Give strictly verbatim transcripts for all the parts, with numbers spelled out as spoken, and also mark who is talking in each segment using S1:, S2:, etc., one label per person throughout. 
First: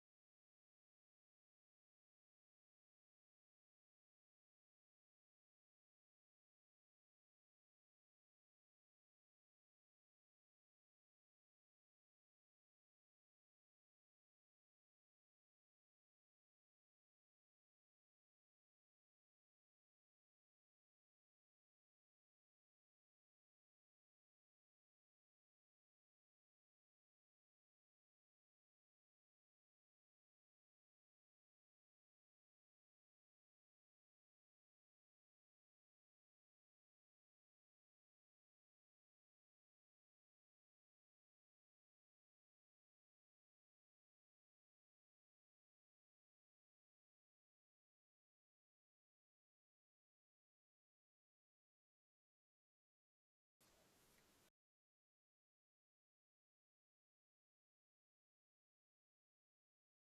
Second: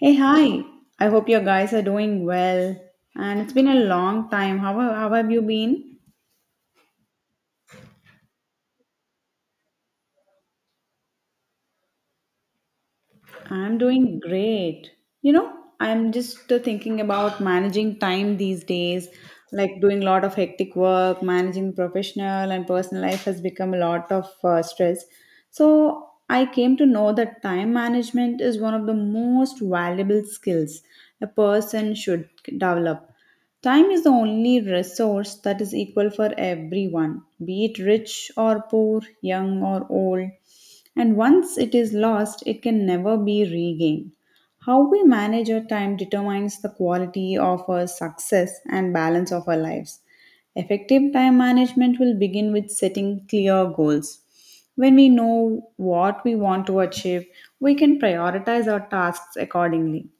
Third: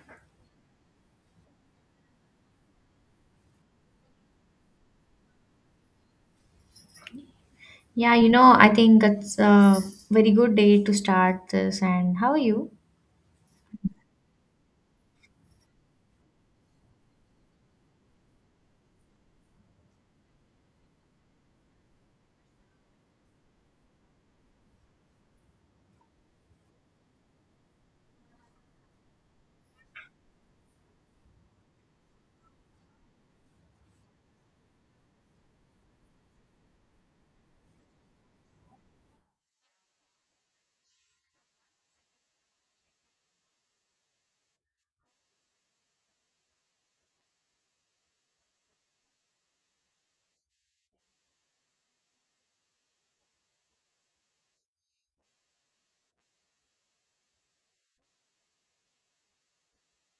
S1: Hey, hi. I hope your guys are doing well. And it's been a long time. How, how have you been?
S2: Yeah, you know, I think it's a very good day to start this. And how are you?
S1: I'm doing great. You know, I'm just uh, thinking about managing time these days, like doing a lot of hectic work, managing professional and personal life has become a lot of uh, stress. So, I came to know that time management is one of the most valuable skills a person should develop. Time is the only resource that is equal for everyone, be it rich or poor, young or old. And once it is lost, it can never be regained. How we manage our time determines the quality of our success and balance of our lives. Effective time management will begin with setting clear goals. When we know what we want to achieve, we can prioritize our tasks accordingly.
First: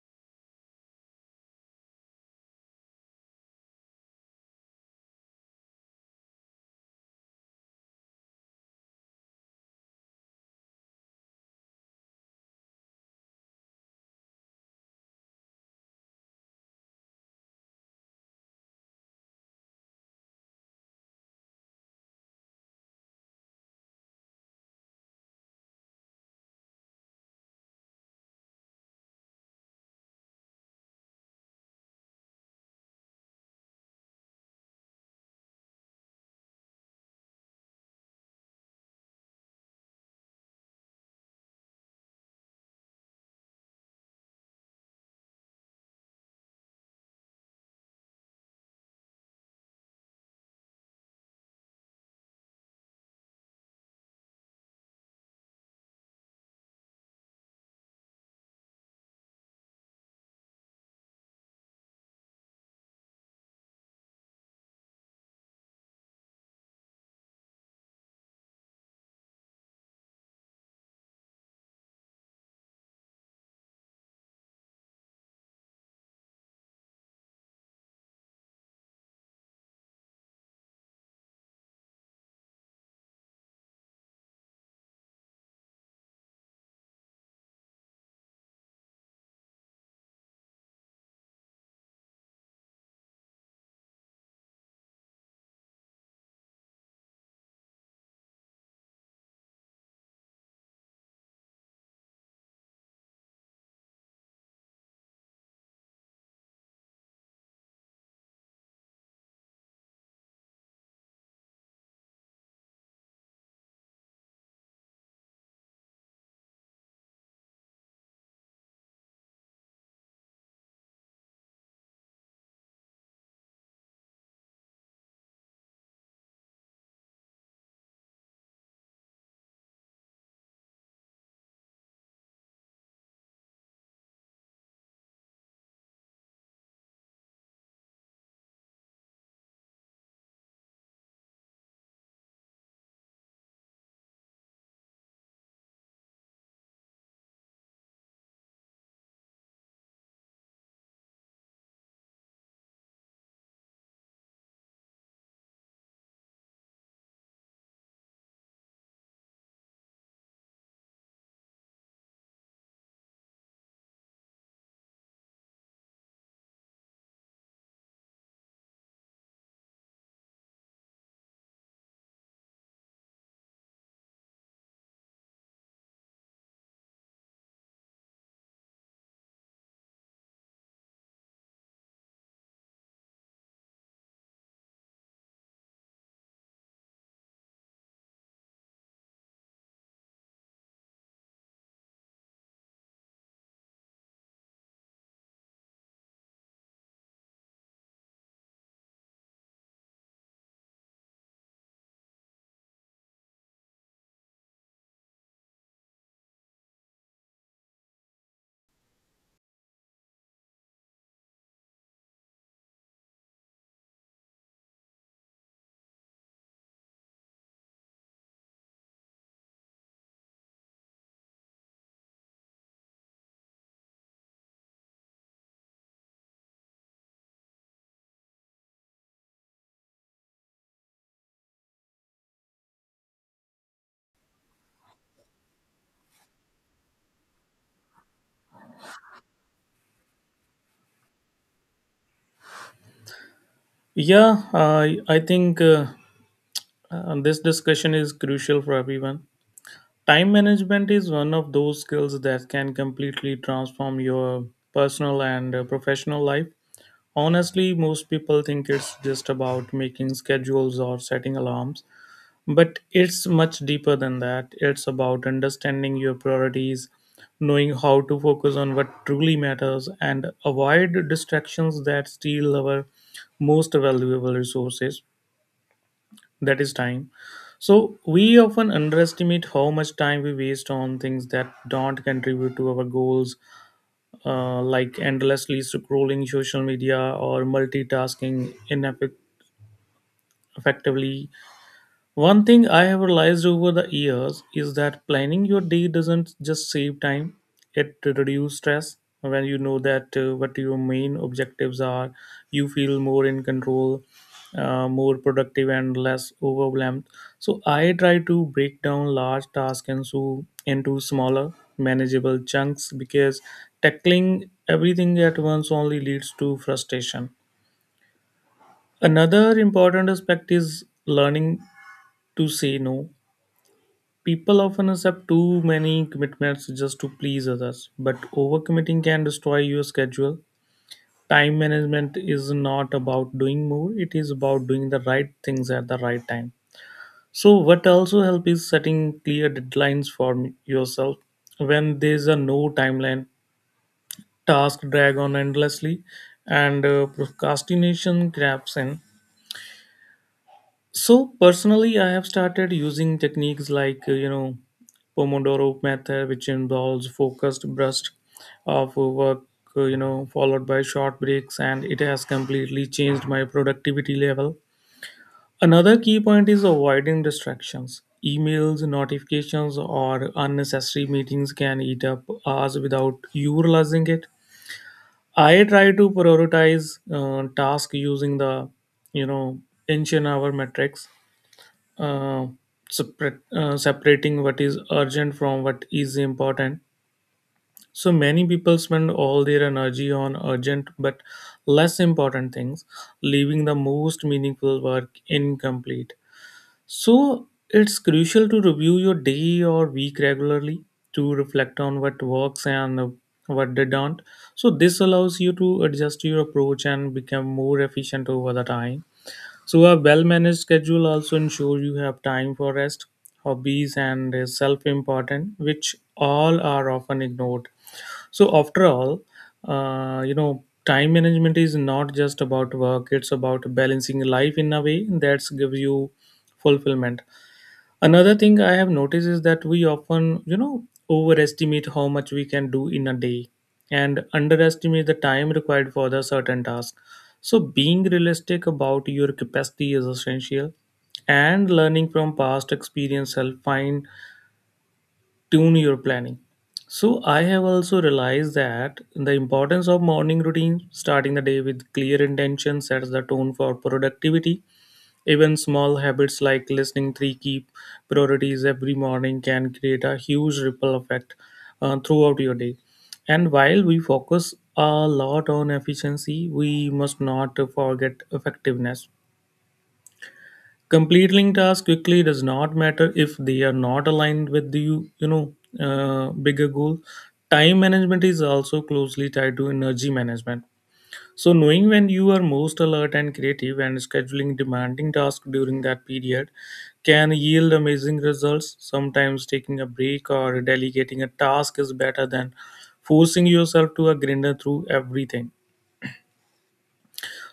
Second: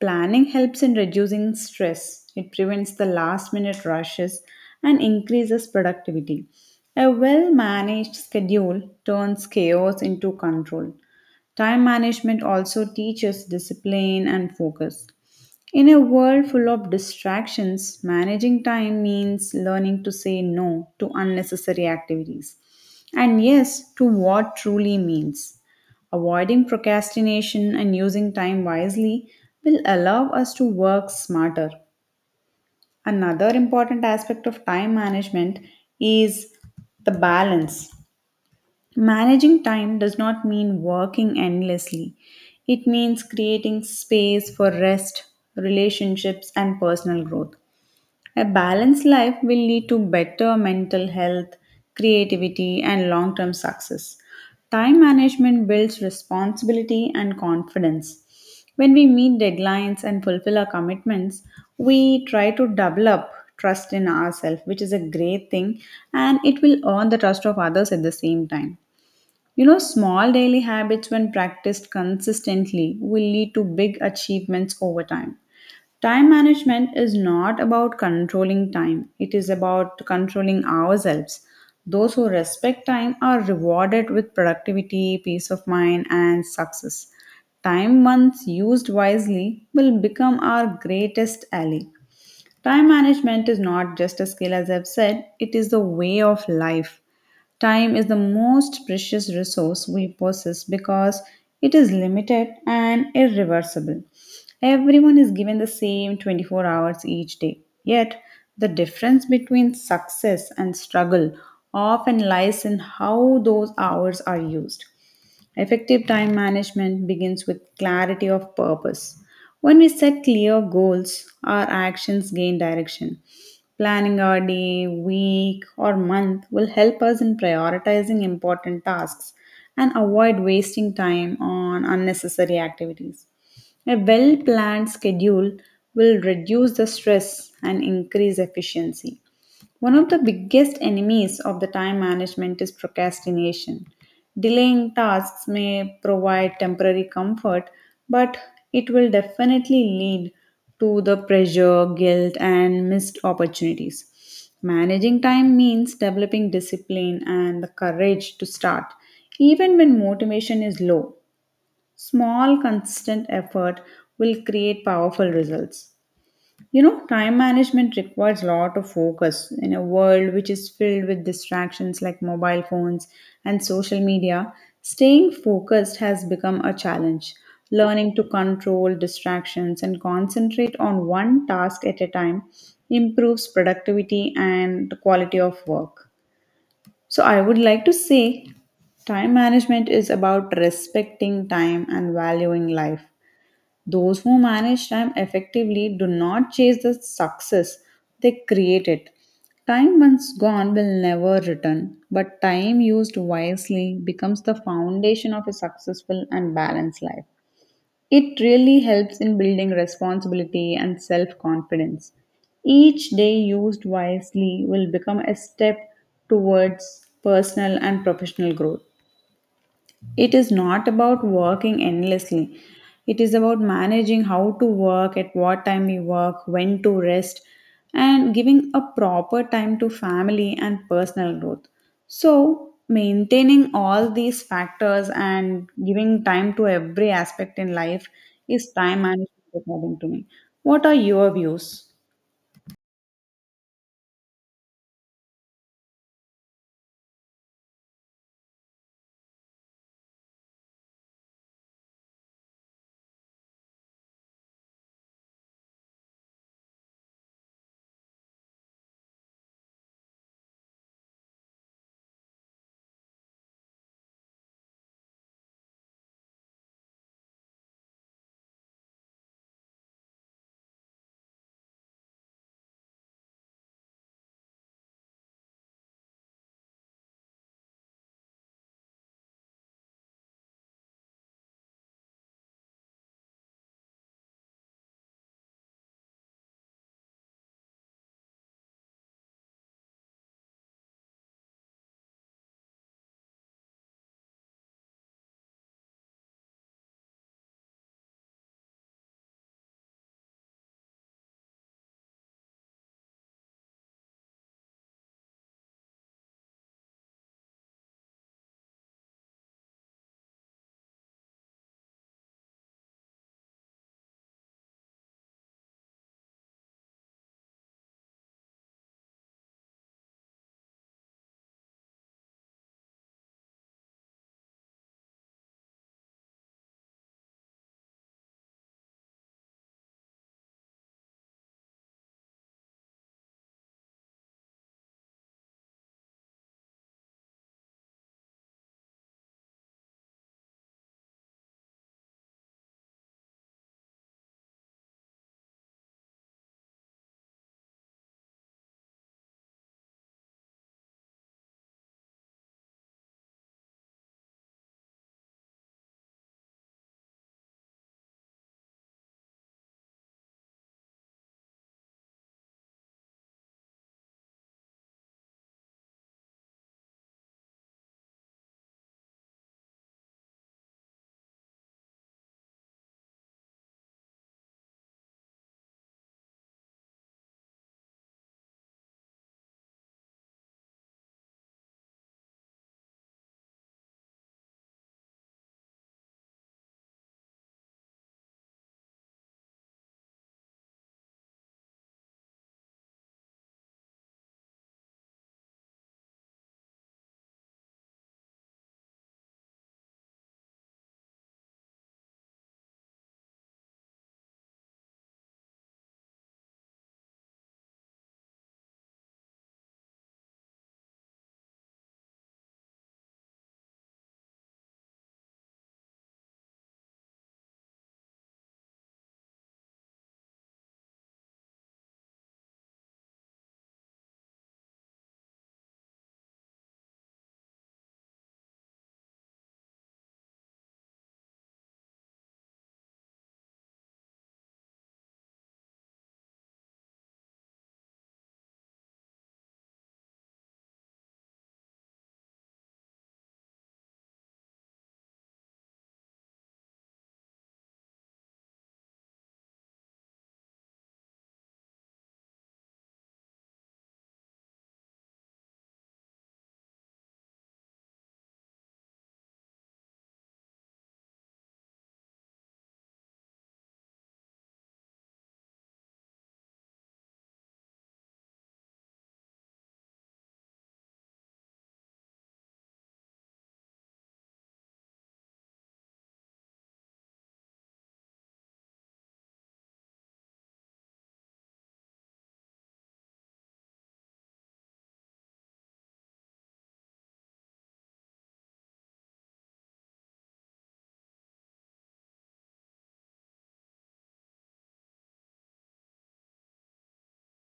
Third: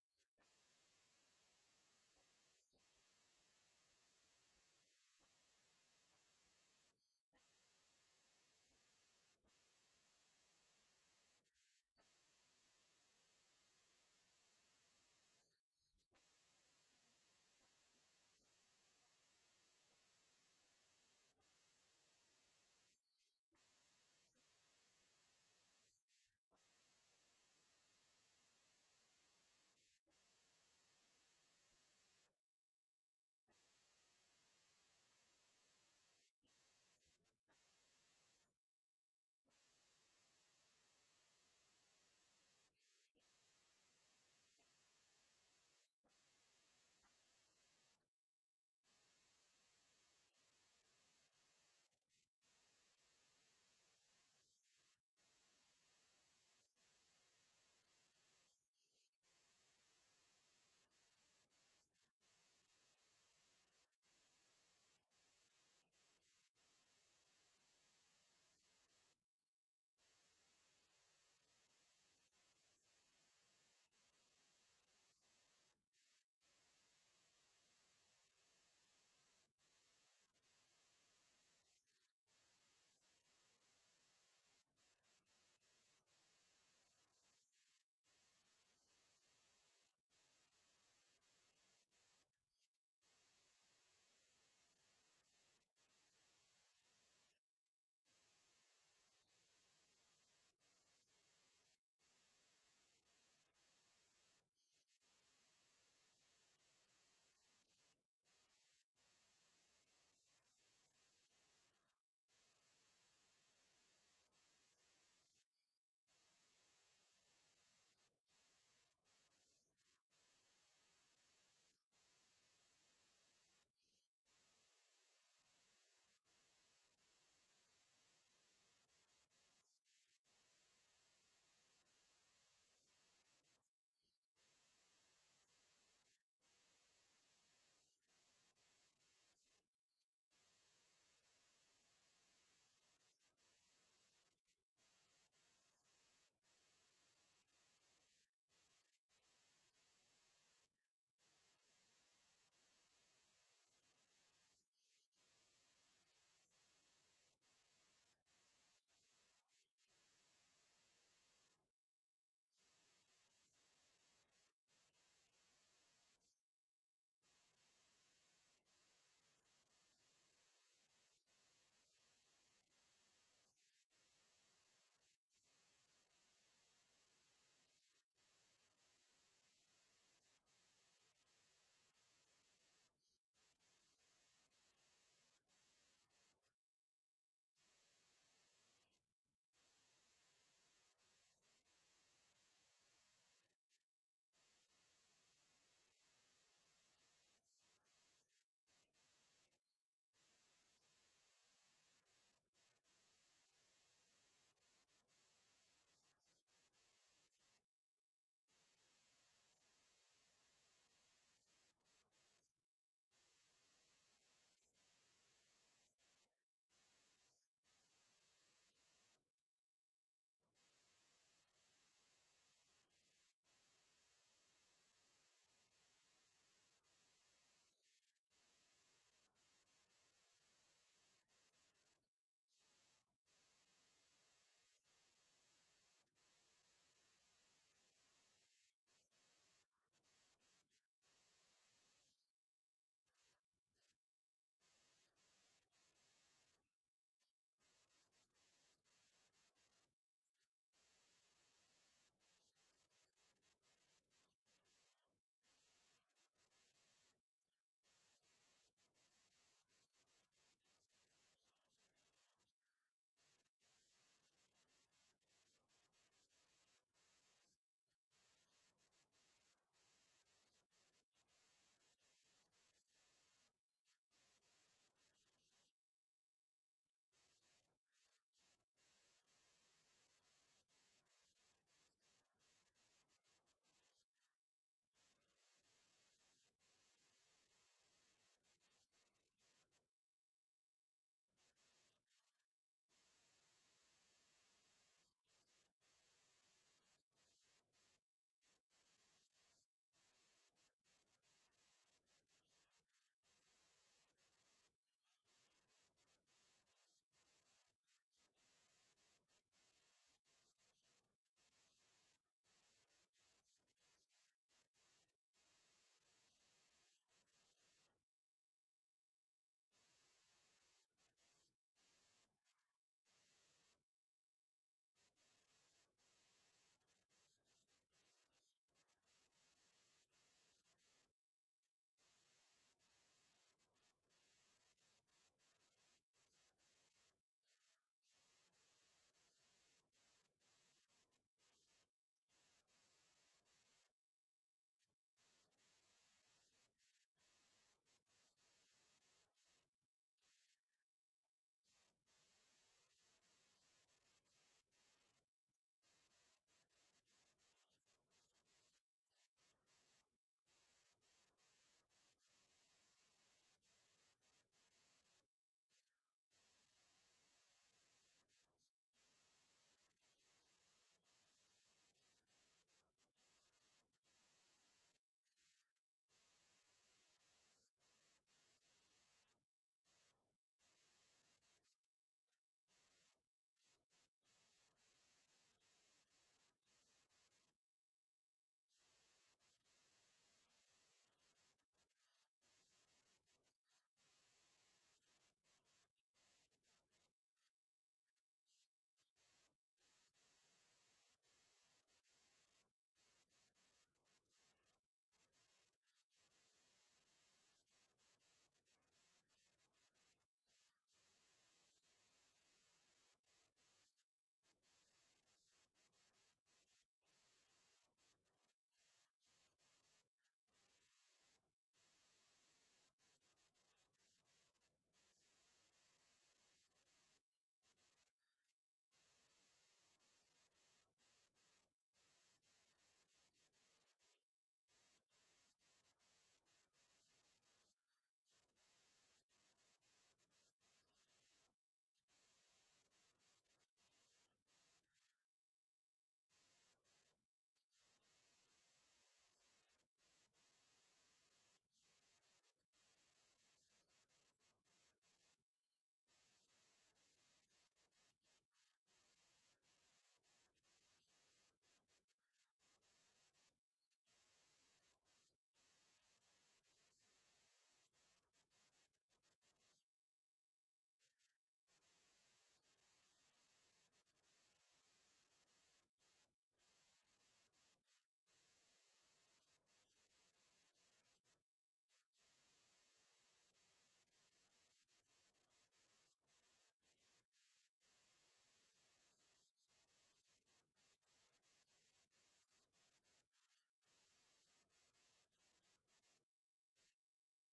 S1: Planning helps in reducing stress. It prevents the last minute rushes and increases productivity. A well managed schedule turns chaos into control. Time management also teaches discipline and focus. In a world full of distractions, managing time means learning to say no to unnecessary activities and yes to what truly means. Avoiding procrastination and using time wisely will allow us to work smarter. Another important aspect of time management is the balance. Managing time does not mean working endlessly. It means creating space for rest, relationships, and personal growth. A balanced life will lead to better mental health, creativity, and long term success. Time management builds responsibility and confidence. When we meet deadlines and fulfill our commitments, we try to develop trust in ourselves, which is a great thing, and it will earn the trust of others at the same time. You know, small daily habits, when practiced consistently, will lead to big achievements over time. Time management is not about controlling time, it is about controlling ourselves. Those who respect time are rewarded with productivity, peace of mind, and success. Time, once used wisely, will become our greatest ally. Time management is not just a skill, as I've said, it is the way of life. Time is the most precious resource we possess because it is limited and irreversible. Everyone is given the same twenty-four hours each day. Yet, the difference between success and struggle often lies in how those hours are used. Effective time management begins with clarity of purpose. When we set clear goals, our actions gain direction. Planning our day, week, or month will help us in prioritizing important tasks and avoid wasting time on unnecessary activities. A well planned schedule will reduce the stress and increase efficiency. One of the biggest enemies of the time management is procrastination. Delaying tasks may provide temporary comfort, but it will definitely lead to the pressure, guilt, and missed opportunities. Managing time means developing discipline and the courage to start, even when motivation is low. Small, consistent effort will create powerful results. You know, time management requires a lot of focus in a world which is filled with distractions like mobile phones and social media. Staying focused has become a challenge. Learning to control distractions and concentrate on one task at a time improves productivity and the quality of work. So, I would like to say time management is about respecting time and valuing life. Those who manage time effectively do not chase the success, they create it. Time once gone will never return, but time used wisely becomes the foundation of a successful and balanced life. It really helps in building responsibility and self confidence. Each day used wisely will become a step towards personal and professional growth. It is not about working endlessly. It is about managing how to work, at what time you work, when to rest, and giving a proper time to family and personal growth. So, maintaining all these factors and giving time to every aspect in life is time management, according to me. What are your views?
S3: Yeah, I I think uh, uh, this discussion is crucial for everyone. Time management is one of those skills that can completely transform your personal and uh, professional life. Honestly, most people think it's just about making schedules or setting alarms, but it's much deeper than that. It's about understanding your priorities, knowing how to focus on what truly matters, and avoid distractions that steal our most valuable resources, that is time. So we often underestimate how much time we waste on things that don't contribute to our goals, uh, like endlessly scrolling social media or multitasking ineffectively. One thing I have realized over the years is that planning your day doesn't just save time, it reduces stress. When you know that uh, what your main objectives are, you feel more in control, uh, more productive, and less overwhelmed. So, I try to break down large tasks into, into smaller, manageable chunks because tackling everything at once only leads to frustration. Another important aspect is learning to say no. People often accept too many commitments just to please others, but overcommitting can destroy your schedule. Time management is not about doing more, it is about doing the right things at the right time. So, what also helps is setting clear deadlines for m- yourself. When there's a no timeline, tasks drag on endlessly, and uh, procrastination creeps in. So personally, I have started using techniques like uh, you know Pomodoro method, which involves focused bursts of work, uh, you know, followed by short breaks, and it has completely changed my productivity level. Another key point is avoiding distractions. Emails, notifications, or unnecessary meetings can eat up hours without you realizing it. I try to prioritize uh, tasks using the you know inch an hour metrics, uh, separate, uh, separating what is urgent from what is important. So many people spend all their energy on urgent but less important things, leaving the most meaningful work incomplete. So it's crucial to review your day or week regularly to reflect on what works and what didn't. So this allows you to adjust your approach and become more efficient over the time. So, a well managed schedule also ensures you have time for rest, hobbies, and self important, which all are often ignored. So, after all, uh, you know, time management is not just about work, it's about balancing life in a way that gives you fulfillment. Another thing I have noticed is that we often, you know, overestimate how much we can do in a day and underestimate the time required for the certain task. So being realistic about your capacity is essential, and learning from past experience help fine tune your planning. So I have also realized that the importance of morning routine, starting the day with clear intention, sets the tone for productivity. Even small habits like listening three key priorities every morning can create a huge ripple effect uh, throughout your day. And while we focus a lot on efficiency, we must not forget effectiveness. Completing tasks quickly does not matter if they are not aligned with the you you know uh, bigger goal. Time management is also closely tied to energy management. So, knowing when you are most alert and creative and scheduling demanding tasks during that period can yield amazing results. Sometimes taking a break or delegating a task is better than forcing yourself to a grinder through everything.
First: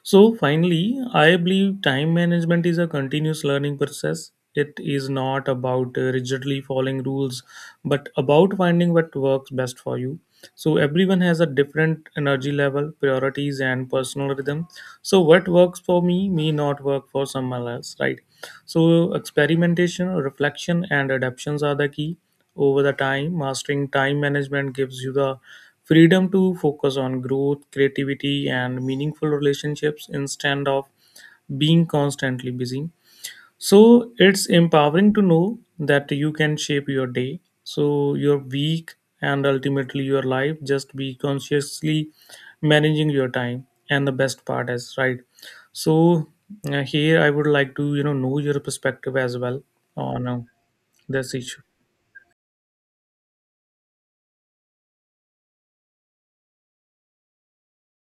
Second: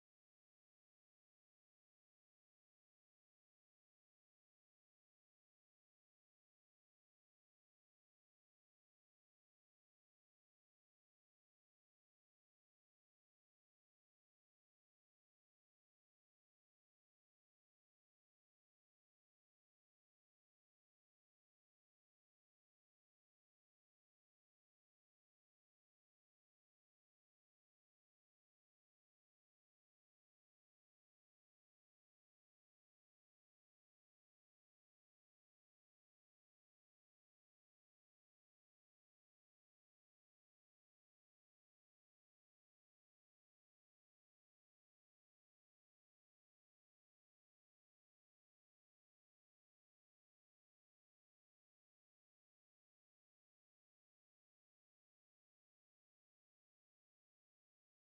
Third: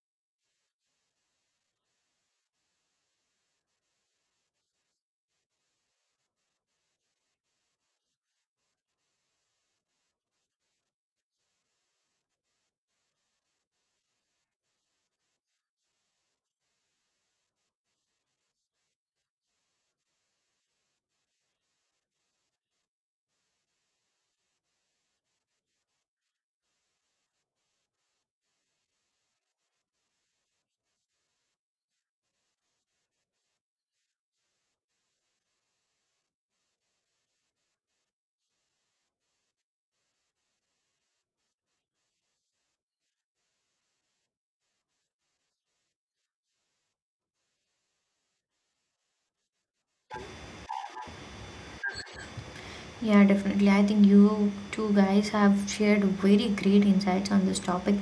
S3: So finally, I believe time management is a continuous learning process. It is not about uh, rigidly following rules, but about finding what works best for you. So everyone has a different energy level, priorities, and personal rhythm. So what works for me may not work for someone else, right? So experimentation, reflection, and adaptations are the key. Over the time, mastering time management gives you the Freedom to focus on growth, creativity, and meaningful relationships instead of being constantly busy. So it's empowering to know that you can shape your day, so your week, and ultimately your life. Just be consciously managing your time. And the best part is right. So uh, here I would like to you know know your perspective as well on uh, this issue.
S2: Yeah, definitely. I think you two guys have shared very great insights on this topic,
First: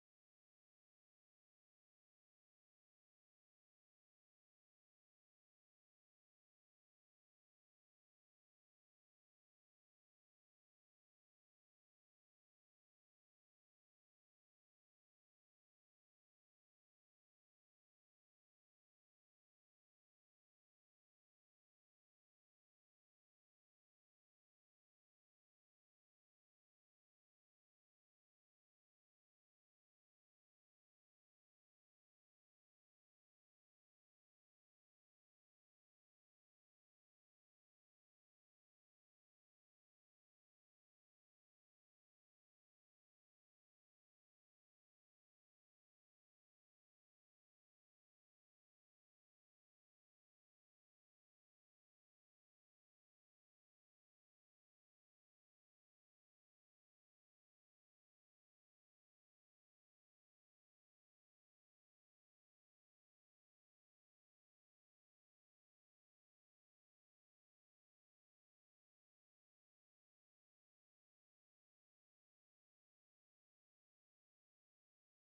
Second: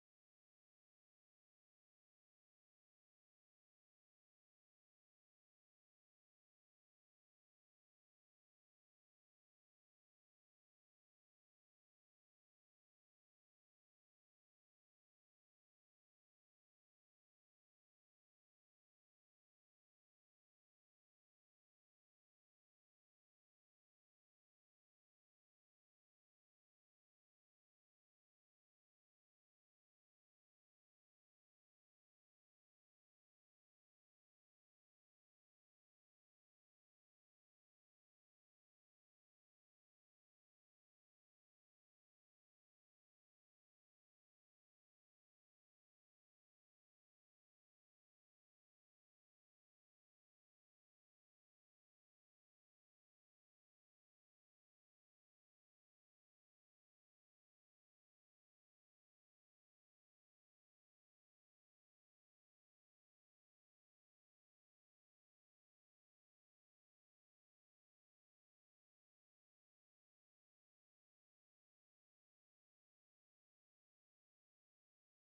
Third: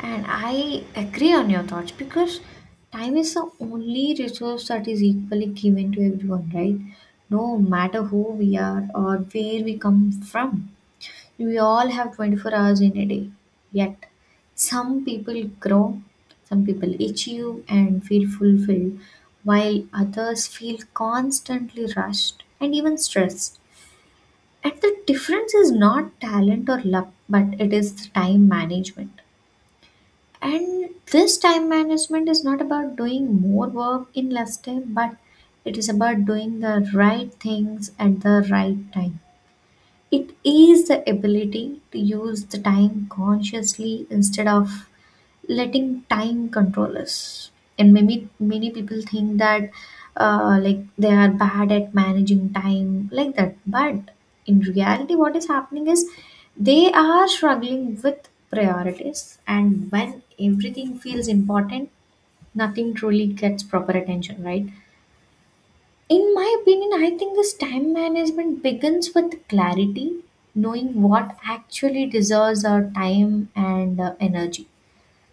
S2: and I agree on your thoughts because time is the only resource that is equally given to everyone, right? No matter who we are or where we come from. We all have twenty-four hours in a day. Yet, some people grow, some people achieve and feel fulfilled, while others feel constantly rushed and even stressed. And the difference is not talent or luck, but it is time management. And this time management is not about doing more work in less time, but it is about doing the right things at the right time. It is the ability to use the time consciously instead of letting time control us. And many many people think that uh, like they are bad at managing time like that. But in reality, what is happening is they are struggling with priorities. And when everything feels important, nothing truly gets proper attention, right? In my opinion, I think this time management begins with clarity, knowing what actually deserves our time and uh, energy.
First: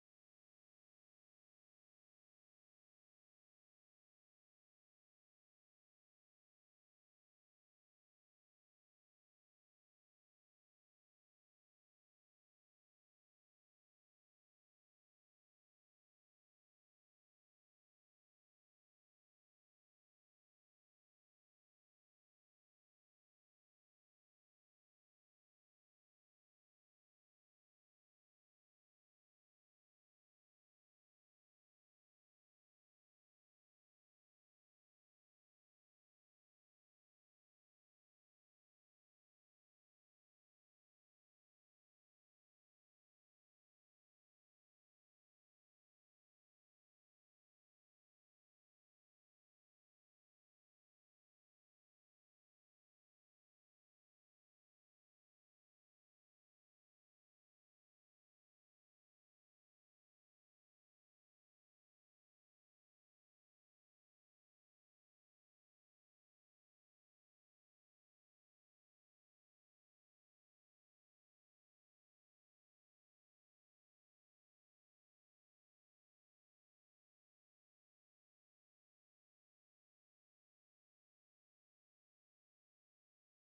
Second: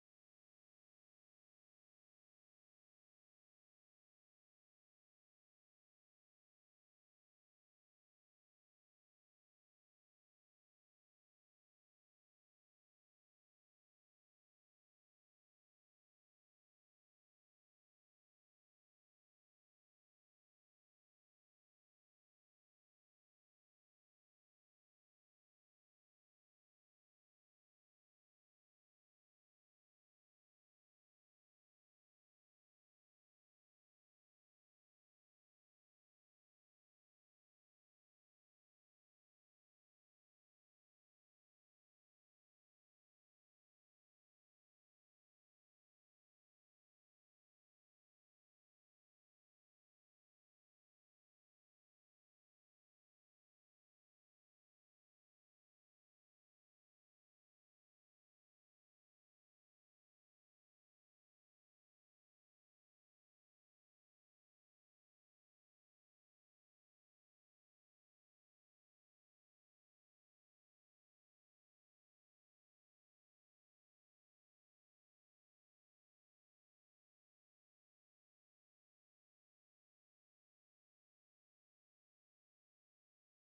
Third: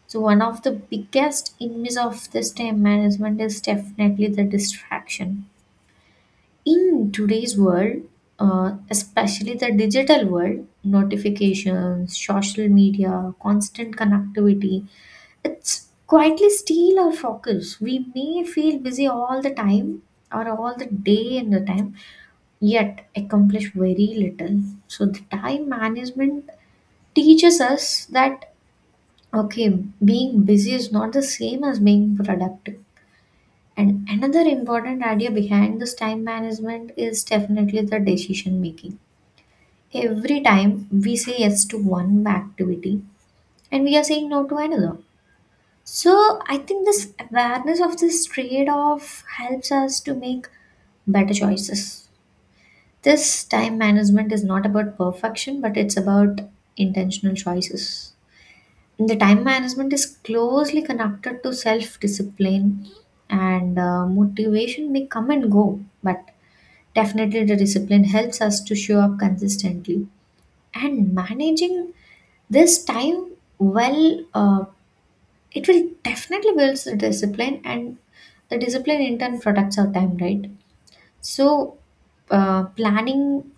S2: So, one of the biggest enemies of this time management is definitely the distraction. In today's world, uh, especially the digital world, notifications, social media, constant connectivity, it's quietly steal our focus. We may feel busy all the time or all the day and the time yet accomplish very little. So the time management teaches us that okay, being busy is not the same as being productive. And another important idea behind this time management is definitely the decision making. Every time we say yes to one activity and we are saying no to another. So I think this awareness of this trade off helps us to make better choices. This time management is not about perfection, but it's about intentional choices. The time management is closely connected to self discipline, and uh, motivation may come and go, but definitely the discipline helps us to show up consistently. And managing this time well, uh, it will definitely builds the discipline, and the discipline in turn protects our time, right? So, uh, planning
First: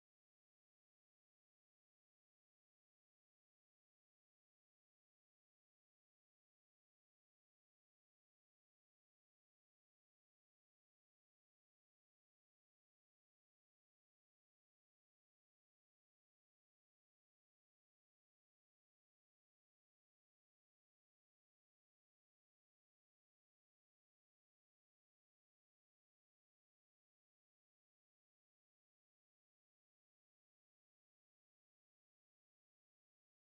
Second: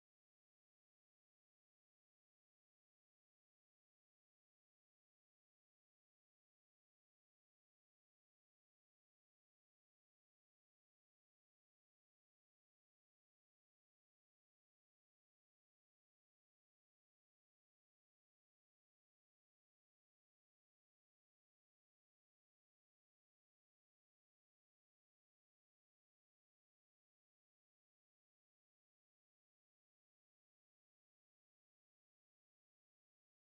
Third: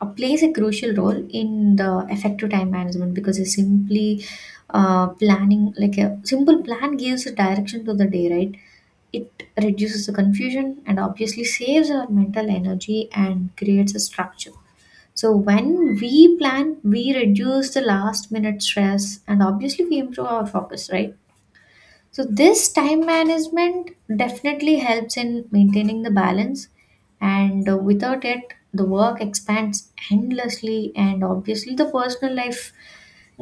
S2: uh, plays a crucial role in the effective time management, because it's simply, uh, planning, like a simple plan gives a direction to the day, right? It reduces the confusion and obviously saves our mental energy and creates a structure. So when we plan, we reduce the last minute stress and obviously we improve our focus, right? So, this time management definitely helps in maintaining the balance, and uh, without it, the work expands endlessly, and obviously, the personal life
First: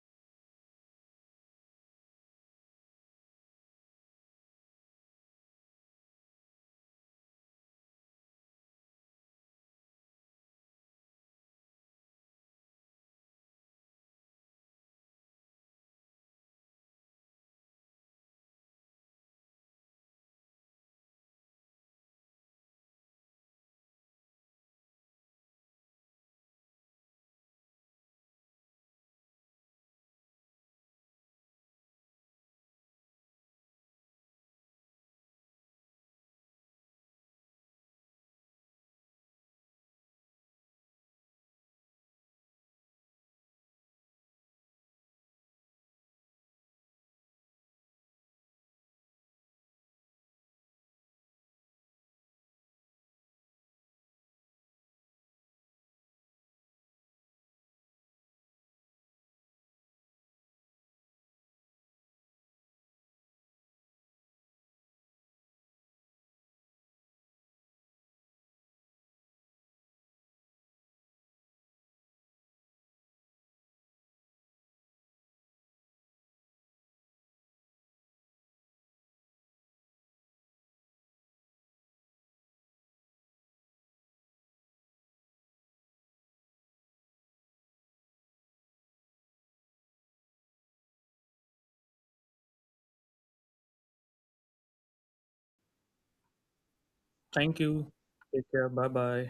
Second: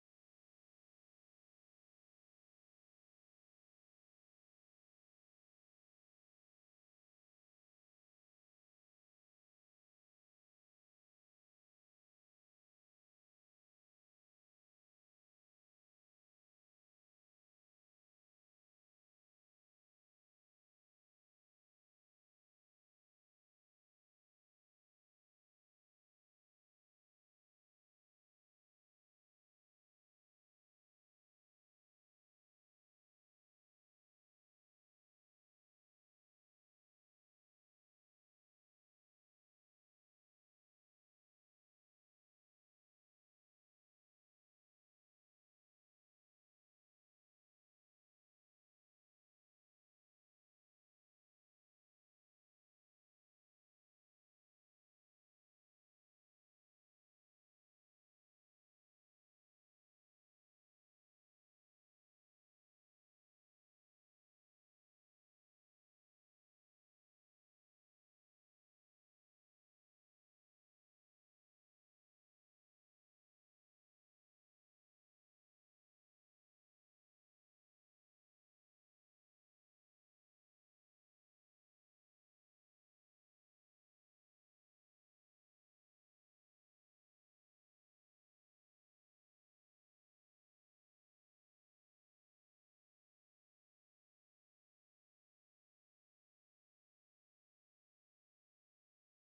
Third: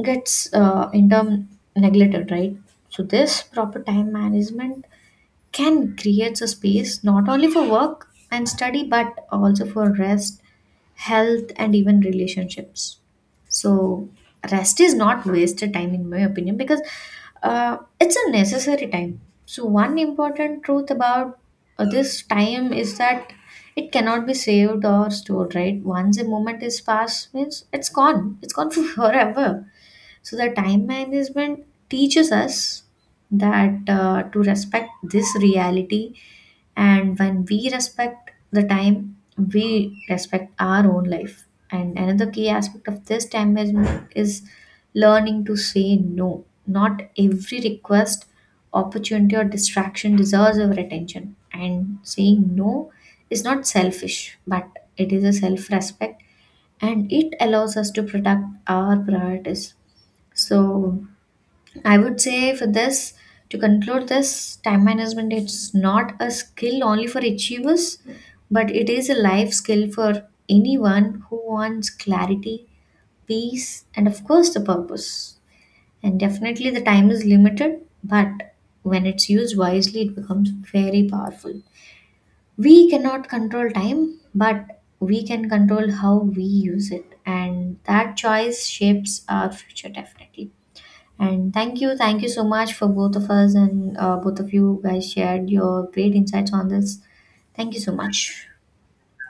S2: gets uh, in term neglected, right? So, this proper time management can create a space not only for work and study but also for rest, health, and even relationships. So, rest is not wasted time, in my opinion, because uh, it's a necessary time. So, one important truth about uh, this time is that it cannot be saved or stored, right? Once a moment is passed, means it's gone, it's gone forever. So the time management teaches us that uh, to respect this reality, and when we respect the time, we respect our own life. And another key aspect of this time management is learning to say no. Not every request, opportunity, or distraction deserves our attention. And saying no is not selfish, but it is a self respect, and it allows us to protect our priorities. So I would say, for this, to conclude this, time management is not a skill only for achievers, but it is a life skill for anyone who wants clarity, peace, and of course the purpose. And definitely the time is limited, but when it's used wisely, it becomes very powerful. We cannot control time, but we can control how we use it, and that choice shapes our future definitely. And thank you, thank you so much for both of us, and uh, both of you guys shared your great insights on this.
S3: Thank
S2: Thank you
S3: you.
S2: so much.
S3: Take care. Bye bye.